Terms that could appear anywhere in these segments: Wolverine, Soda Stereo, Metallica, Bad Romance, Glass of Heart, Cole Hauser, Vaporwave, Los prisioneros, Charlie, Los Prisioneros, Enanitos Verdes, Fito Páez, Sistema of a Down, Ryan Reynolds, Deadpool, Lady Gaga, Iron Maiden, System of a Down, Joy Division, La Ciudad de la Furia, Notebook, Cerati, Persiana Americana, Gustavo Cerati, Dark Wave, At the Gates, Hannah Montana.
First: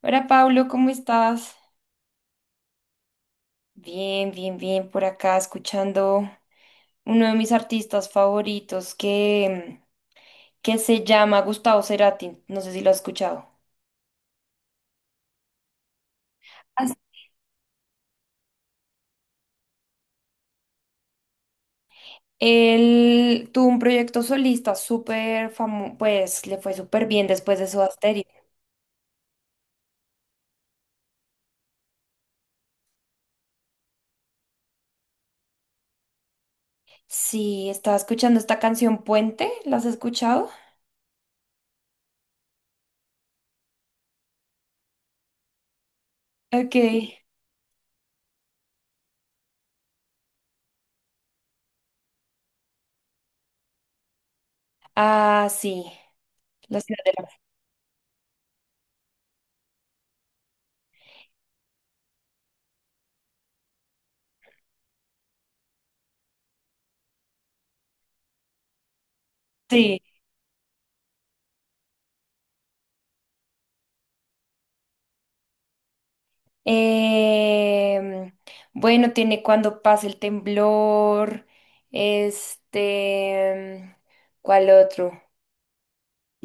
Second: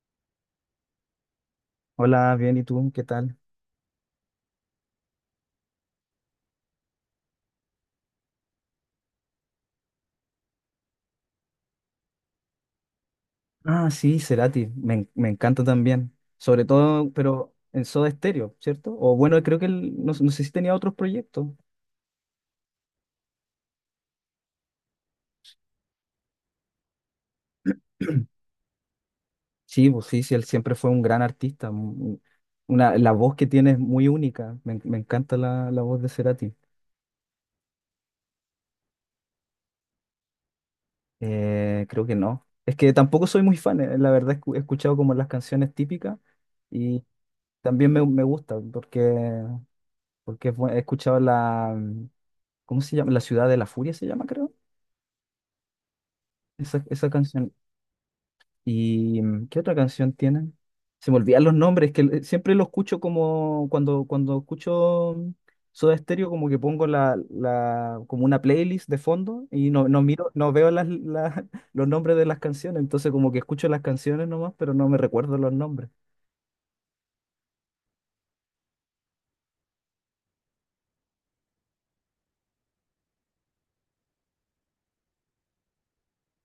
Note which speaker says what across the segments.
Speaker 1: Hola Pablo, ¿cómo estás?
Speaker 2: Hola, bien, ¿y tú? ¿Qué tal?
Speaker 1: Bien, bien, bien, por acá escuchando uno de mis artistas favoritos que se llama Gustavo Cerati, no sé si lo has escuchado.
Speaker 2: Ah, sí, Cerati, me encanta también. Sobre
Speaker 1: As-
Speaker 2: todo, pero en Soda Stereo, ¿cierto? O bueno, creo que él, no, no sé si tenía otros proyectos.
Speaker 1: Él tuvo un proyecto solista súper famoso, pues le fue súper bien después de su Asterix.
Speaker 2: Sí, pues sí, sí, él siempre fue un gran artista. Una, la voz que tiene es muy única. Me encanta la voz de Cerati.
Speaker 1: Sí, estaba escuchando esta canción Puente, ¿la has escuchado?
Speaker 2: Creo que no. Es que tampoco soy muy fan, la verdad, he escuchado como las canciones típicas
Speaker 1: Ok.
Speaker 2: y también me gusta porque, porque he escuchado la, ¿cómo se llama? La Ciudad de la Furia se llama, creo.
Speaker 1: Ah, sí, la
Speaker 2: Esa,
Speaker 1: ciudad
Speaker 2: esa
Speaker 1: de la...
Speaker 2: canción. ¿Y qué otra canción tienen? Se me olvidan los nombres, que siempre lo escucho como cuando, cuando escucho Soda Stereo, como que pongo como una playlist de fondo y no,
Speaker 1: Sí.
Speaker 2: no miro, no veo los nombres de las canciones, entonces como que escucho las canciones nomás, pero no me recuerdo los nombres.
Speaker 1: Em, bueno, tiene cuando pasa el temblor. Este, ¿cuál otro?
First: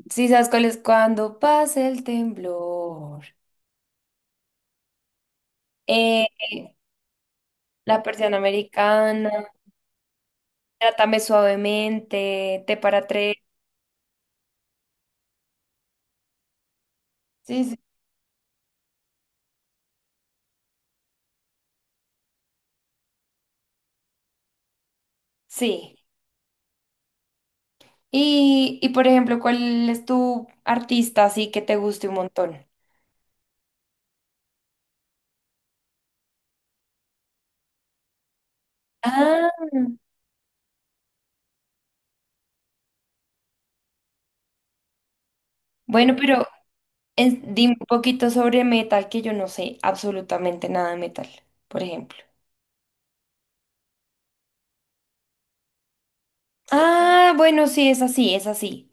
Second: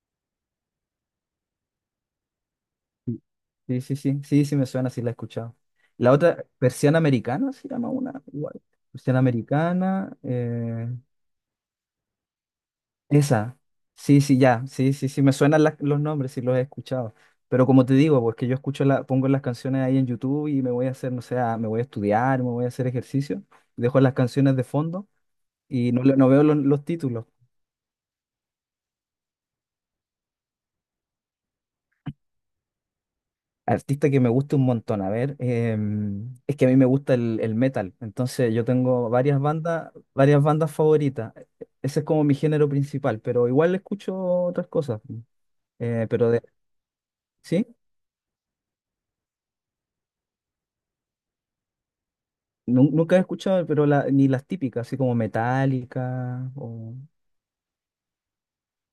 Speaker 1: Sí, ¿sabes cuál es? Cuando pasa el temblor.
Speaker 2: Sí, sí, sí, sí, sí, sí me suena, sí la he escuchado. La
Speaker 1: Eh,
Speaker 2: otra, Persiana Americana se llama
Speaker 1: la
Speaker 2: una,
Speaker 1: persiana
Speaker 2: igual. Persiana
Speaker 1: americana.
Speaker 2: Americana,
Speaker 1: Trátame suavemente. Te para tres.
Speaker 2: Esa, sí, sí, ya, sí, sí, sí, me suenan los nombres, sí los he escuchado.
Speaker 1: Sí,
Speaker 2: Pero
Speaker 1: sí.
Speaker 2: como te digo, pues que yo escucho la, pongo las canciones ahí en YouTube y me voy a hacer, no sé, me voy a estudiar, me voy a hacer ejercicio, dejo las canciones de fondo y
Speaker 1: Sí.
Speaker 2: no, no veo los títulos.
Speaker 1: Y por ejemplo, ¿cuál es tu artista así que te guste un montón?
Speaker 2: Artista que me gusta un montón, a ver, es que a mí me gusta el metal, entonces yo tengo
Speaker 1: Ah,
Speaker 2: varias bandas favoritas. Ese es como mi género principal, pero igual escucho otras cosas. Eh,
Speaker 1: bueno,
Speaker 2: pero de,
Speaker 1: pero
Speaker 2: ¿Sí?
Speaker 1: dime un poquito sobre metal, que yo no sé absolutamente nada de metal, por ejemplo.
Speaker 2: Nunca he escuchado, pero ni las típicas, así como Metallica
Speaker 1: Ah, bueno, sí, es así, es así.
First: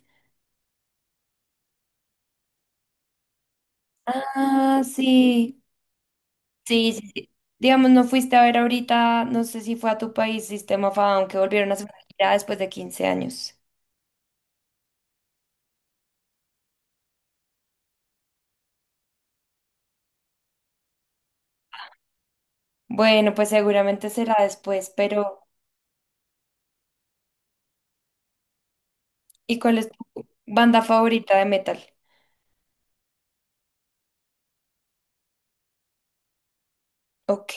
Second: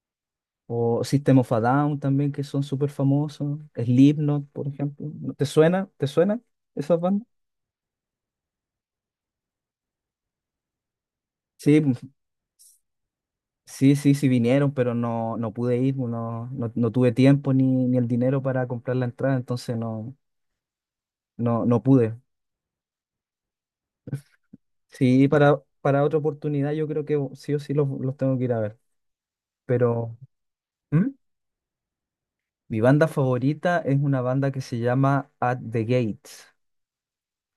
Speaker 2: o System of a Down también, que son súper famosos. Slipknot, por
Speaker 1: Ah,
Speaker 2: ejemplo. ¿Te
Speaker 1: sí.
Speaker 2: suena? ¿Te suena
Speaker 1: Sí,
Speaker 2: esas
Speaker 1: sí,
Speaker 2: bandas?
Speaker 1: sí. Digamos, no fuiste a ver ahorita, no sé si fue a tu país, Sistema of a Down, que volvieron a
Speaker 2: Sí,
Speaker 1: hacer una
Speaker 2: pues,
Speaker 1: gira después de 15 años.
Speaker 2: sí, sí, sí vinieron, pero no, no pude ir, no, no, no tuve tiempo ni, ni el dinero para comprar la entrada, entonces no, no, no pude.
Speaker 1: Bueno, pues seguramente será después,
Speaker 2: Sí,
Speaker 1: pero
Speaker 2: para otra oportunidad yo creo que sí o sí los tengo que ir a ver.
Speaker 1: ¿y cuál es
Speaker 2: Pero
Speaker 1: tu banda
Speaker 2: ¿Mm?
Speaker 1: favorita de metal?
Speaker 2: Mi banda favorita es una banda que se llama At the Gates.
Speaker 1: Ok,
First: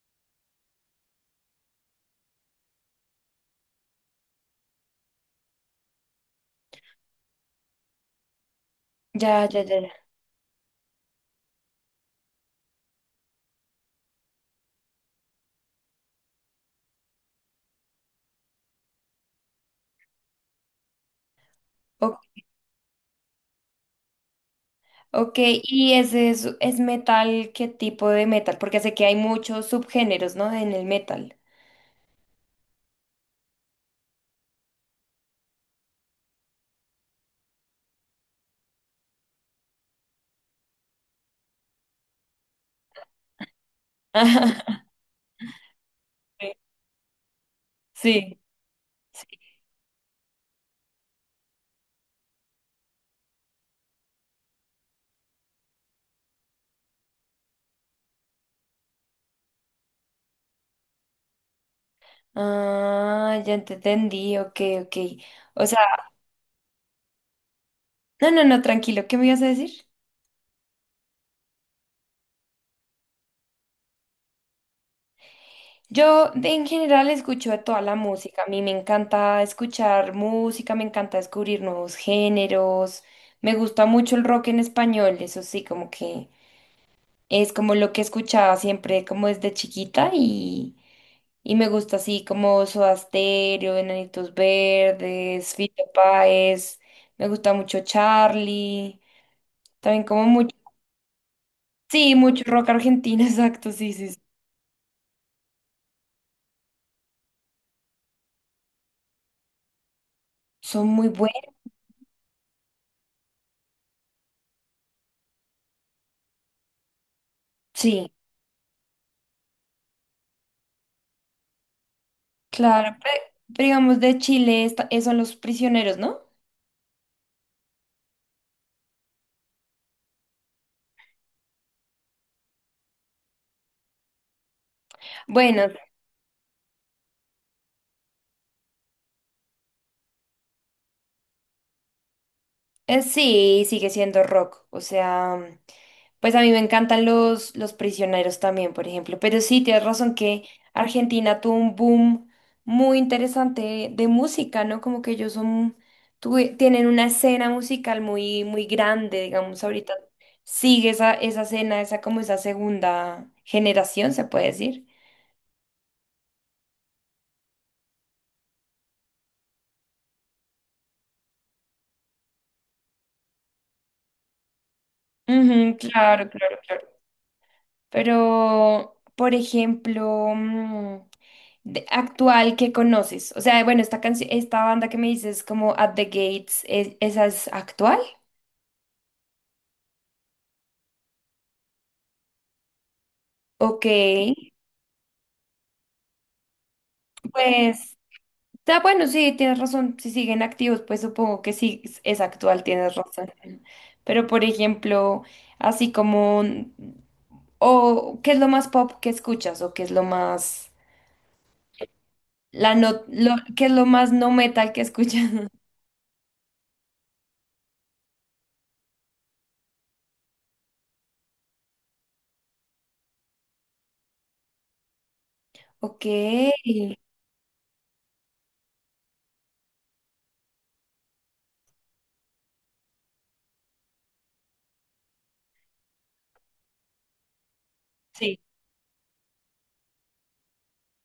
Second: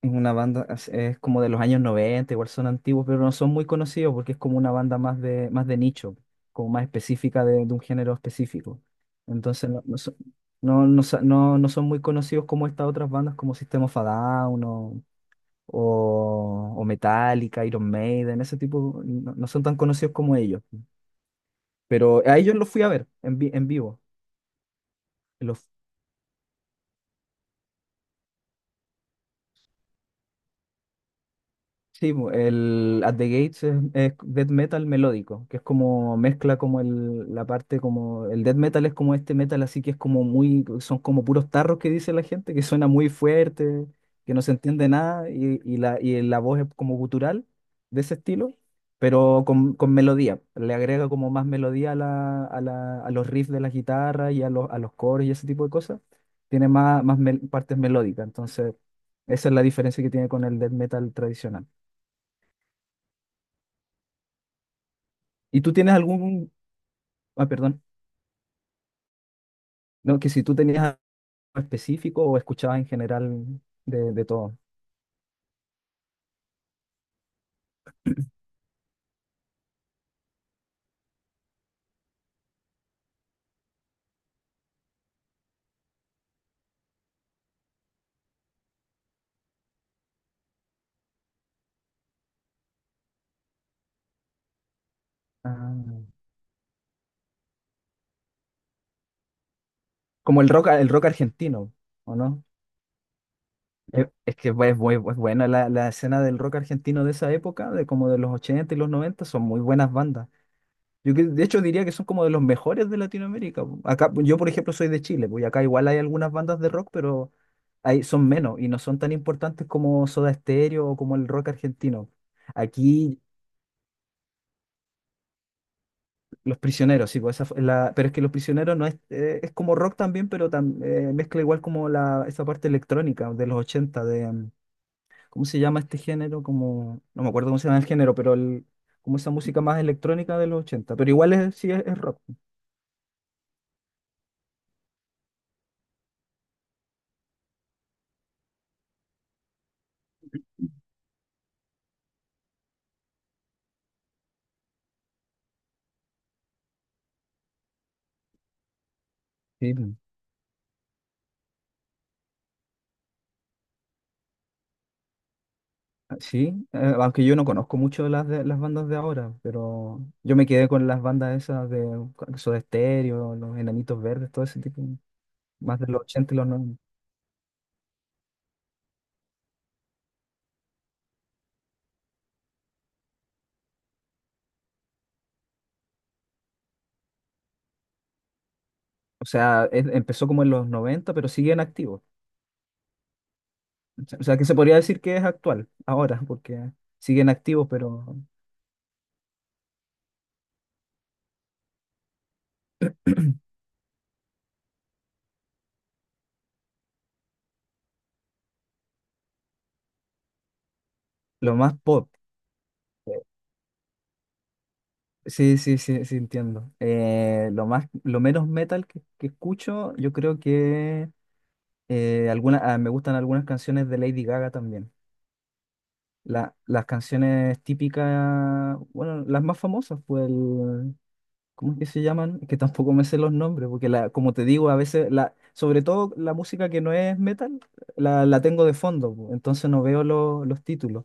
Speaker 2: Es una banda, es como de los años 90 igual son antiguos, pero no son muy conocidos porque es como una banda más de nicho, como más específica de un género específico.
Speaker 1: ya, ya,
Speaker 2: Entonces
Speaker 1: ya,
Speaker 2: no, no,
Speaker 1: ya.
Speaker 2: son, no, no son muy conocidos como estas otras bandas como System of a Down o Metallica, Iron Maiden, ese tipo, no, no son tan conocidos como ellos.
Speaker 1: Ok.
Speaker 2: Pero a ellos los fui a ver en vivo.
Speaker 1: Ok, ¿y ese es metal? ¿Qué tipo de metal? Porque sé que hay muchos subgéneros, ¿no? En el metal.
Speaker 2: Sí, po, el At the Gates es death metal melódico, que es como mezcla como el, la parte como el death metal es como este metal así que es como muy, son como puros tarros que dice la gente, que suena muy fuerte, que no se
Speaker 1: Ajá.
Speaker 2: entiende nada y la, y la voz es como gutural de ese
Speaker 1: Sí.
Speaker 2: estilo,
Speaker 1: Sí.
Speaker 2: pero con melodía, le agrega como más melodía a los riffs de la guitarra y a a los coros y ese tipo de cosas, tiene más, partes melódicas, entonces esa es la diferencia que tiene con el death metal tradicional.
Speaker 1: Ah, ya te entendí, ok, ok.
Speaker 2: ¿Y
Speaker 1: O
Speaker 2: tú
Speaker 1: sea,
Speaker 2: tienes algún, ah, perdón,
Speaker 1: no, no, no, tranquilo, ¿qué me ibas a decir?
Speaker 2: no, que si tú tenías algo específico o escuchabas en general de todo?
Speaker 1: En general escucho de toda la música, a mí me encanta escuchar música, me encanta descubrir nuevos géneros, me gusta mucho el rock en español, eso sí, como que es como lo que escuchaba siempre como desde chiquita y... Y me gusta así como Soda Stereo, Enanitos Verdes,
Speaker 2: Ah,
Speaker 1: Fito Páez. Me gusta mucho Charlie. También como
Speaker 2: como
Speaker 1: mucho.
Speaker 2: el rock argentino,
Speaker 1: Sí,
Speaker 2: ¿o
Speaker 1: mucho
Speaker 2: no?
Speaker 1: rock argentino, exacto, sí, sí, sí.
Speaker 2: Es que es es buena la escena del rock argentino de esa época, de como de los 80 y los 90 son muy buenas bandas.
Speaker 1: Son muy
Speaker 2: De
Speaker 1: buenos.
Speaker 2: hecho diría que son como de los mejores de Latinoamérica. Po. Acá, yo por ejemplo soy de Chile, pues y acá igual hay algunas bandas de rock, pero hay,
Speaker 1: Sí,
Speaker 2: son menos y no son tan importantes como Soda Stereo o como el rock argentino.
Speaker 1: claro.
Speaker 2: Aquí
Speaker 1: Pero, digamos de Chile, son los prisioneros, ¿no?
Speaker 2: Los prisioneros, sí, pues esa fue la, pero es que los prisioneros no es, es como rock también, pero mezcla igual como la, esa parte electrónica de los 80 de, ¿cómo se
Speaker 1: Bueno,
Speaker 2: llama este género? Como, no me acuerdo cómo se llama el género, pero el, como esa música más electrónica de los 80, pero igual es, sí es rock.
Speaker 1: eh, sí, sigue siendo rock. O sea, pues a mí me encantan los prisioneros también, por ejemplo. Pero sí, tienes razón que Argentina tuvo un boom muy interesante de música, ¿no? Como que ellos son, tienen una escena musical muy, muy grande, digamos,
Speaker 2: Sí,
Speaker 1: ahorita sigue esa, esa escena, esa como esa segunda generación, se puede decir.
Speaker 2: sí, aunque yo no conozco mucho las bandas de ahora, pero yo me quedé con las bandas esas de Soda Stereo, los Enanitos Verdes, todo ese tipo,
Speaker 1: Ujú,
Speaker 2: más de los
Speaker 1: claro,
Speaker 2: 80 y los
Speaker 1: claro,
Speaker 2: 90,
Speaker 1: claro. Pero, por ejemplo, actual que conoces? O sea, bueno, esta canción, esta banda que me dices como At the Gates, ¿esa es actual?
Speaker 2: O sea, empezó como en los 90, pero siguen activos.
Speaker 1: Ok,
Speaker 2: O sea, que se podría decir que es actual, ahora, porque siguen activos,
Speaker 1: pues,
Speaker 2: pero
Speaker 1: está bueno, sí, tienes razón. Si siguen activos, pues supongo que sí es actual, tienes razón. Pero, por ejemplo, así como, o ¿qué es lo más pop que escuchas? ¿O qué es lo más,
Speaker 2: lo más pop.
Speaker 1: la no,
Speaker 2: eh,
Speaker 1: lo, qué es lo más no metal que escuchas?
Speaker 2: Sí, sí, sí, sí, entiendo. Lo más, lo menos metal que escucho, yo creo que me gustan algunas canciones de Lady Gaga también.
Speaker 1: Ok.
Speaker 2: Las canciones típicas, bueno, las más famosas, pues el, ¿cómo es que se llaman? Es que tampoco me sé los nombres, porque la, como te digo, a veces, la, sobre todo la música que no es metal,
Speaker 1: Sí.
Speaker 2: la tengo de fondo, pues, entonces no veo los títulos.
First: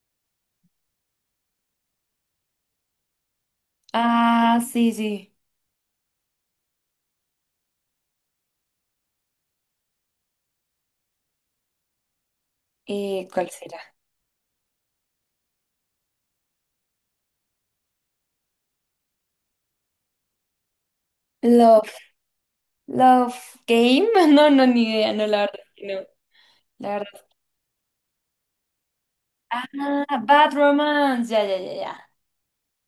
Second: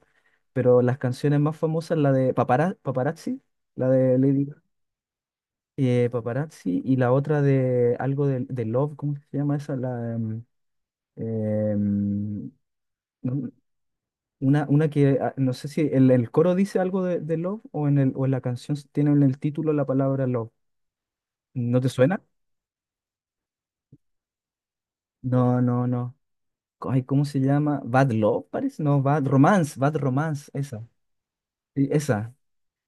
Speaker 2: Pero las canciones más famosas, la de Paparazzi, la de Lady
Speaker 1: Ah,
Speaker 2: Gaga,
Speaker 1: sí, sí.
Speaker 2: Paparazzi y la otra de algo de Love, ¿cómo se llama esa? La, em, em,
Speaker 1: ¿Cuál
Speaker 2: no-
Speaker 1: será?
Speaker 2: una que ah, no sé si el coro dice algo de Love o en el, o en la canción tiene en el título la palabra Love. ¿No te suena?
Speaker 1: Love Game. No, no, ni idea. No, la verdad
Speaker 2: No,
Speaker 1: que
Speaker 2: no,
Speaker 1: no.
Speaker 2: no.
Speaker 1: La
Speaker 2: Ay,
Speaker 1: verdad.
Speaker 2: ¿cómo se llama? Bad Love, parece. No, Bad
Speaker 1: Ah,
Speaker 2: Romance, Bad Romance,
Speaker 1: Bad
Speaker 2: esa.
Speaker 1: Romance. Ya, ya, ya,
Speaker 2: Sí,
Speaker 1: ya.
Speaker 2: esa.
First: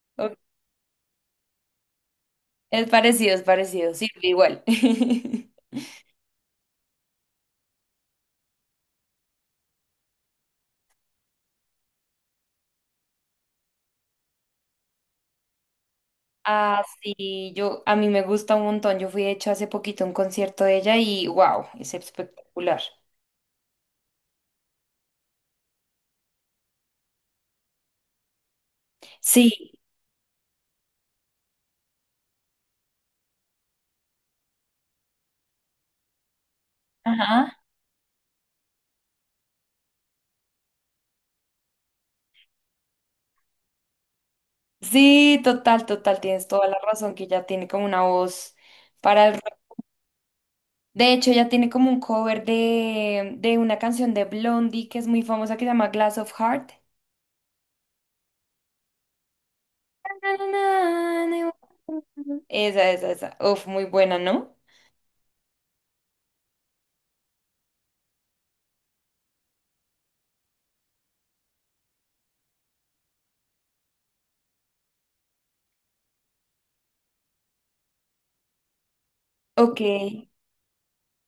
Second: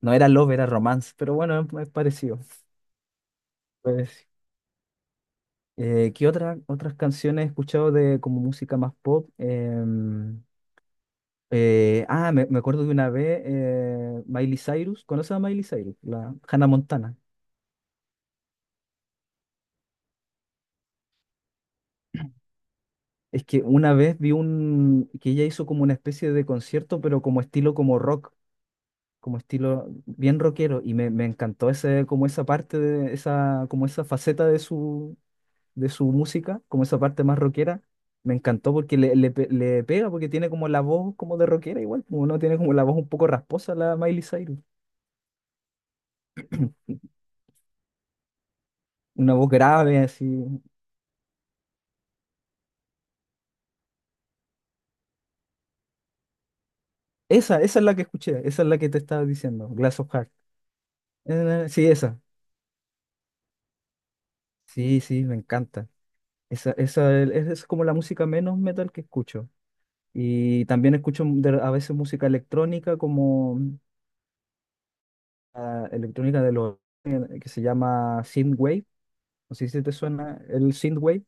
Speaker 2: No era
Speaker 1: Ok,
Speaker 2: Love, era Romance, pero bueno, es parecido.
Speaker 1: es parecido, es parecido. Sí,
Speaker 2: Pues,
Speaker 1: igual.
Speaker 2: ¿Otras canciones he escuchado de como música más pop? Me acuerdo de una vez Miley Cyrus. ¿Conoces a Miley Cyrus? La Hannah
Speaker 1: Ah,
Speaker 2: Montana.
Speaker 1: sí, yo, a mí me gusta un montón. Yo fui, de hecho, hace poquito a un concierto de ella y wow, es espectacular.
Speaker 2: Es que una vez vi un que ella hizo como una especie de concierto, pero como estilo como rock, como
Speaker 1: Sí,
Speaker 2: estilo bien rockero, y me encantó ese, como esa parte de esa, como esa faceta de su música, como esa parte más
Speaker 1: ajá.
Speaker 2: rockera, me encantó porque le pega, porque tiene como la voz como de rockera igual, como no tiene como la voz un poco rasposa la Miley Cyrus,
Speaker 1: Sí, total, total, tienes toda la razón que ella tiene como una voz para el
Speaker 2: una
Speaker 1: rock.
Speaker 2: voz grave así.
Speaker 1: De hecho, ella tiene como un cover de una canción de Blondie que es muy famosa que se llama Glass of Heart.
Speaker 2: Esa es la que escuché, esa es la que te estaba diciendo, Glass of Heart. Sí, esa.
Speaker 1: Esa, esa, esa. Uf, muy buena, ¿no?
Speaker 2: Sí, sí, me encanta. Esa, es como la música menos metal que escucho. Y también a veces música electrónica como electrónica de los que se llama synthwave. No sé
Speaker 1: Ok.
Speaker 2: si te
Speaker 1: El
Speaker 2: suena el synthwave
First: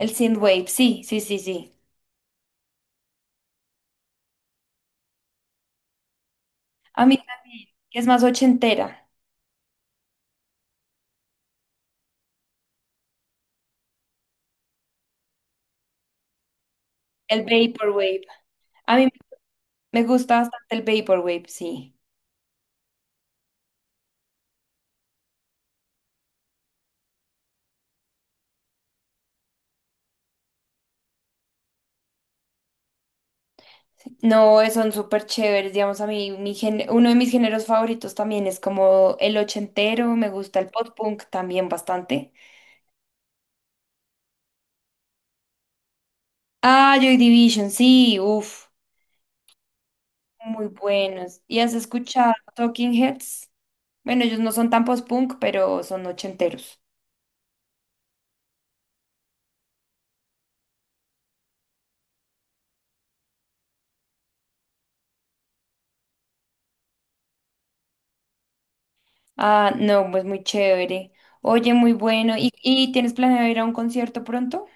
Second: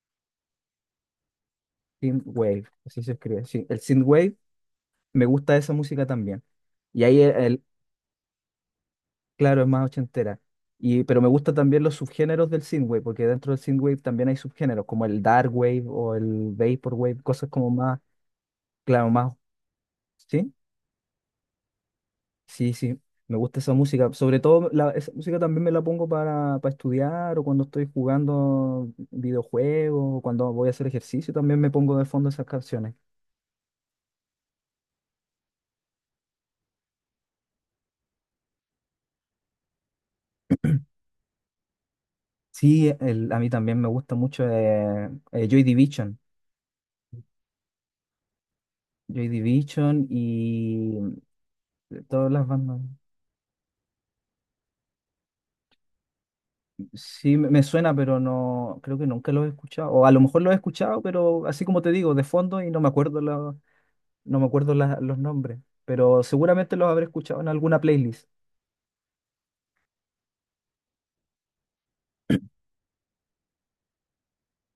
Speaker 1: synthwave, sí, sí, sí, sí.
Speaker 2: Synthwave, así se escribe. Sí, el Synthwave, me gusta esa música también.
Speaker 1: A
Speaker 2: Y
Speaker 1: mí
Speaker 2: ahí,
Speaker 1: también, que es más ochentera.
Speaker 2: claro, es más ochentera. Y, pero me gustan también los subgéneros del Synthwave, porque dentro del Synthwave también hay subgéneros, como el Dark Wave o el Vaporwave,
Speaker 1: El
Speaker 2: cosas como más,
Speaker 1: vaporwave. A mí
Speaker 2: claro, más,
Speaker 1: me gusta
Speaker 2: ¿sí?
Speaker 1: bastante el vaporwave, sí.
Speaker 2: Sí, sí, me gusta esa música. Sobre todo, la, esa música también me la pongo para estudiar o cuando estoy jugando videojuegos o cuando voy a hacer ejercicio, también me pongo de fondo esas canciones.
Speaker 1: No, son súper chéveres, digamos, a mí uno de mis géneros favoritos también es como el ochentero, me gusta el pop punk también bastante.
Speaker 2: Sí, a mí también me gusta mucho Joy Division.
Speaker 1: Ah, Joy Division, sí, uff,
Speaker 2: Joy Division
Speaker 1: muy
Speaker 2: y
Speaker 1: buenos. ¿Y has
Speaker 2: todas
Speaker 1: escuchado
Speaker 2: las bandas.
Speaker 1: Talking Heads? Bueno, ellos no son tan post-punk, pero son ochenteros.
Speaker 2: Sí, me suena, pero no, creo que nunca los he escuchado. O a lo mejor los he escuchado, pero así como te digo, de fondo y no me acuerdo, no me acuerdo los nombres. Pero seguramente los habré escuchado en alguna playlist.
Speaker 1: Ah, no, pues muy chévere. Oye, muy bueno. Y tienes planeado ir a un concierto pronto?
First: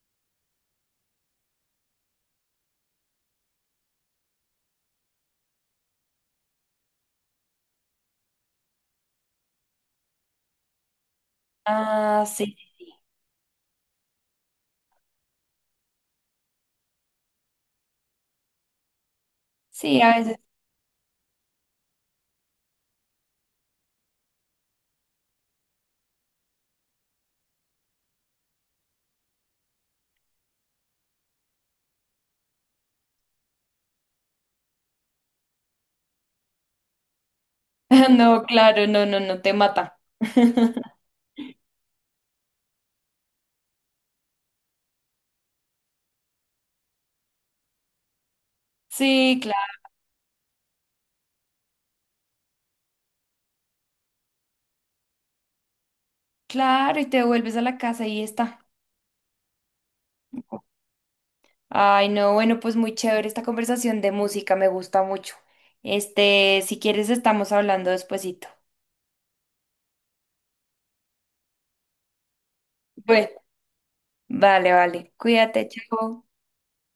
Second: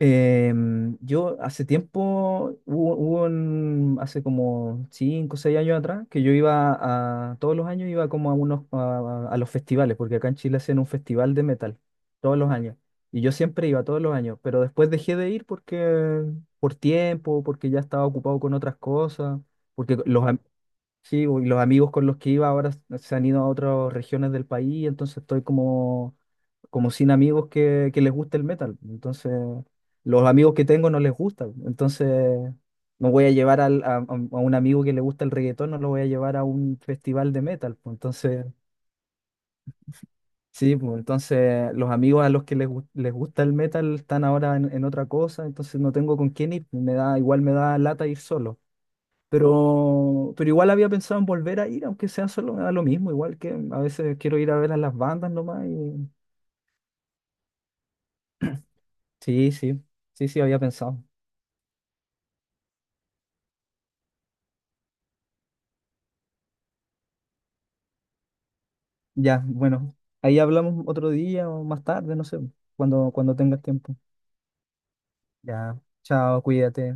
Speaker 2: Yo hace tiempo, hubo hace como 5 o 6 años atrás, que yo iba a, todos los años iba como a unos, a los festivales, porque acá en Chile hacen un festival de metal,
Speaker 1: Ah,
Speaker 2: todos los
Speaker 1: sí.
Speaker 2: años. Y yo siempre iba, todos los años, pero después dejé de ir porque, por tiempo, porque ya estaba ocupado con otras cosas, porque
Speaker 1: Sí, a veces.
Speaker 2: sí, y los amigos con los que iba ahora se han ido a otras regiones del país, entonces estoy como como sin amigos que les guste el metal. Entonces, los amigos que tengo no les gusta. Entonces, no voy a llevar al- a un amigo que le gusta el reggaetón, no lo voy a llevar a un festival de metal. Pues.
Speaker 1: No,
Speaker 2: Entonces,
Speaker 1: claro, no, no, no, te mata.
Speaker 2: sí, pues, entonces los amigos a los que les gusta el metal están ahora en otra cosa, entonces no tengo con quién ir. Igual me da lata ir solo.
Speaker 1: Sí, claro,
Speaker 2: Pero igual había pensado en volver a ir, aunque sea solo, me da lo mismo, igual que a veces quiero ir a ver a las bandas nomás y
Speaker 1: claro, y te vuelves a la casa y está.
Speaker 2: sí, sí, sí, sí, había pensado.
Speaker 1: Ay, no, bueno, pues muy chévere esta conversación de música, me gusta mucho. Este, si quieres, estamos hablando despuesito.
Speaker 2: Ya, bueno, ahí hablamos otro día o más tarde, no sé, cuando,
Speaker 1: Bueno,
Speaker 2: cuando tengas tiempo.
Speaker 1: vale, vale. Cuídate,
Speaker 2: Ya,
Speaker 1: chao.
Speaker 2: chao, cuídate.